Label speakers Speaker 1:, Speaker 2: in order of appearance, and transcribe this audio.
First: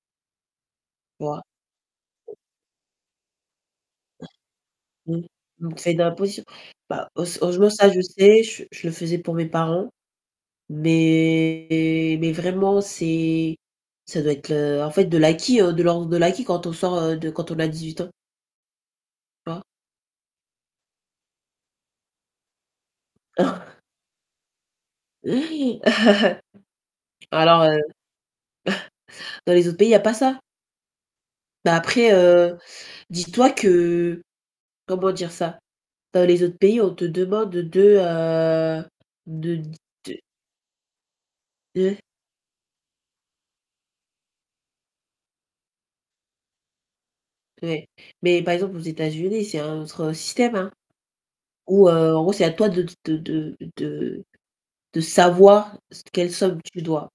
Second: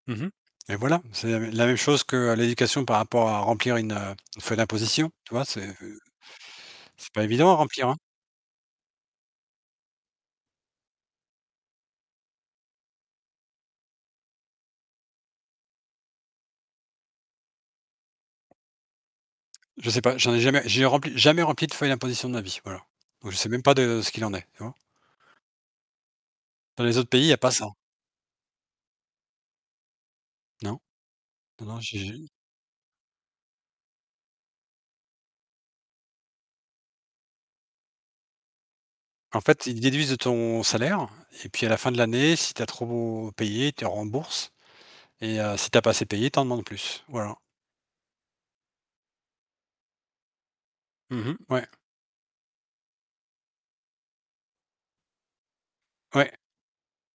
Speaker 1: Mmh mh, et voilà,
Speaker 2: Tu
Speaker 1: c'est la
Speaker 2: vois?
Speaker 1: la même chose que l'éducation par rapport à remplir une, heu, une feuille d'imposition.
Speaker 2: Mmh.
Speaker 1: Tu vois? C'est
Speaker 2: Donc feuille d'imposition, bah,
Speaker 1: c'est pas évident à
Speaker 2: [unintelligible]
Speaker 1: remplir
Speaker 2: ça,
Speaker 1: hein.
Speaker 2: je sais, je je le faisais pour mes parents, mais mais vraiment, c'est, ça doit être, heu, en fait, de l'acquis de l'ordre de l'acquis, quand on sort de quand on a 18 ans. Tu vois?
Speaker 1: Je sais pas, j'en ai jamais, j'ai rempli, jamais rempli de feuille d'imposition de ma vie, voilà, donc je sais même pas de ce qu'il en est, tu vois? Dans les autres pays, il y a pas
Speaker 2: Alors,
Speaker 1: ça.
Speaker 2: heu, dans les autres pays, il y a pas ça?
Speaker 1: Non non
Speaker 2: Mais
Speaker 1: non
Speaker 2: après,
Speaker 1: j'ai
Speaker 2: heu, dis-toi que, comment dire ça? Dans les autres pays, on te demande de, heu,
Speaker 1: En
Speaker 2: de
Speaker 1: fait, ils déduisent
Speaker 2: te
Speaker 1: de ton salaire, et puis à la fin de
Speaker 2: [unintelligible]
Speaker 1: l'année, si tu as trop payé, ils te remboursent, et heu, si tu as pas assez payé, ils t'en demandes plus, voilà.
Speaker 2: Ouais, mais par exemple, aux États-Unis, c'est un autre système, hein,
Speaker 1: Mmh mh, ouais.
Speaker 2: où, heu, en gros, c'est à toi de de de de de savoir quelle
Speaker 1: Ouais.
Speaker 2: somme tu dois.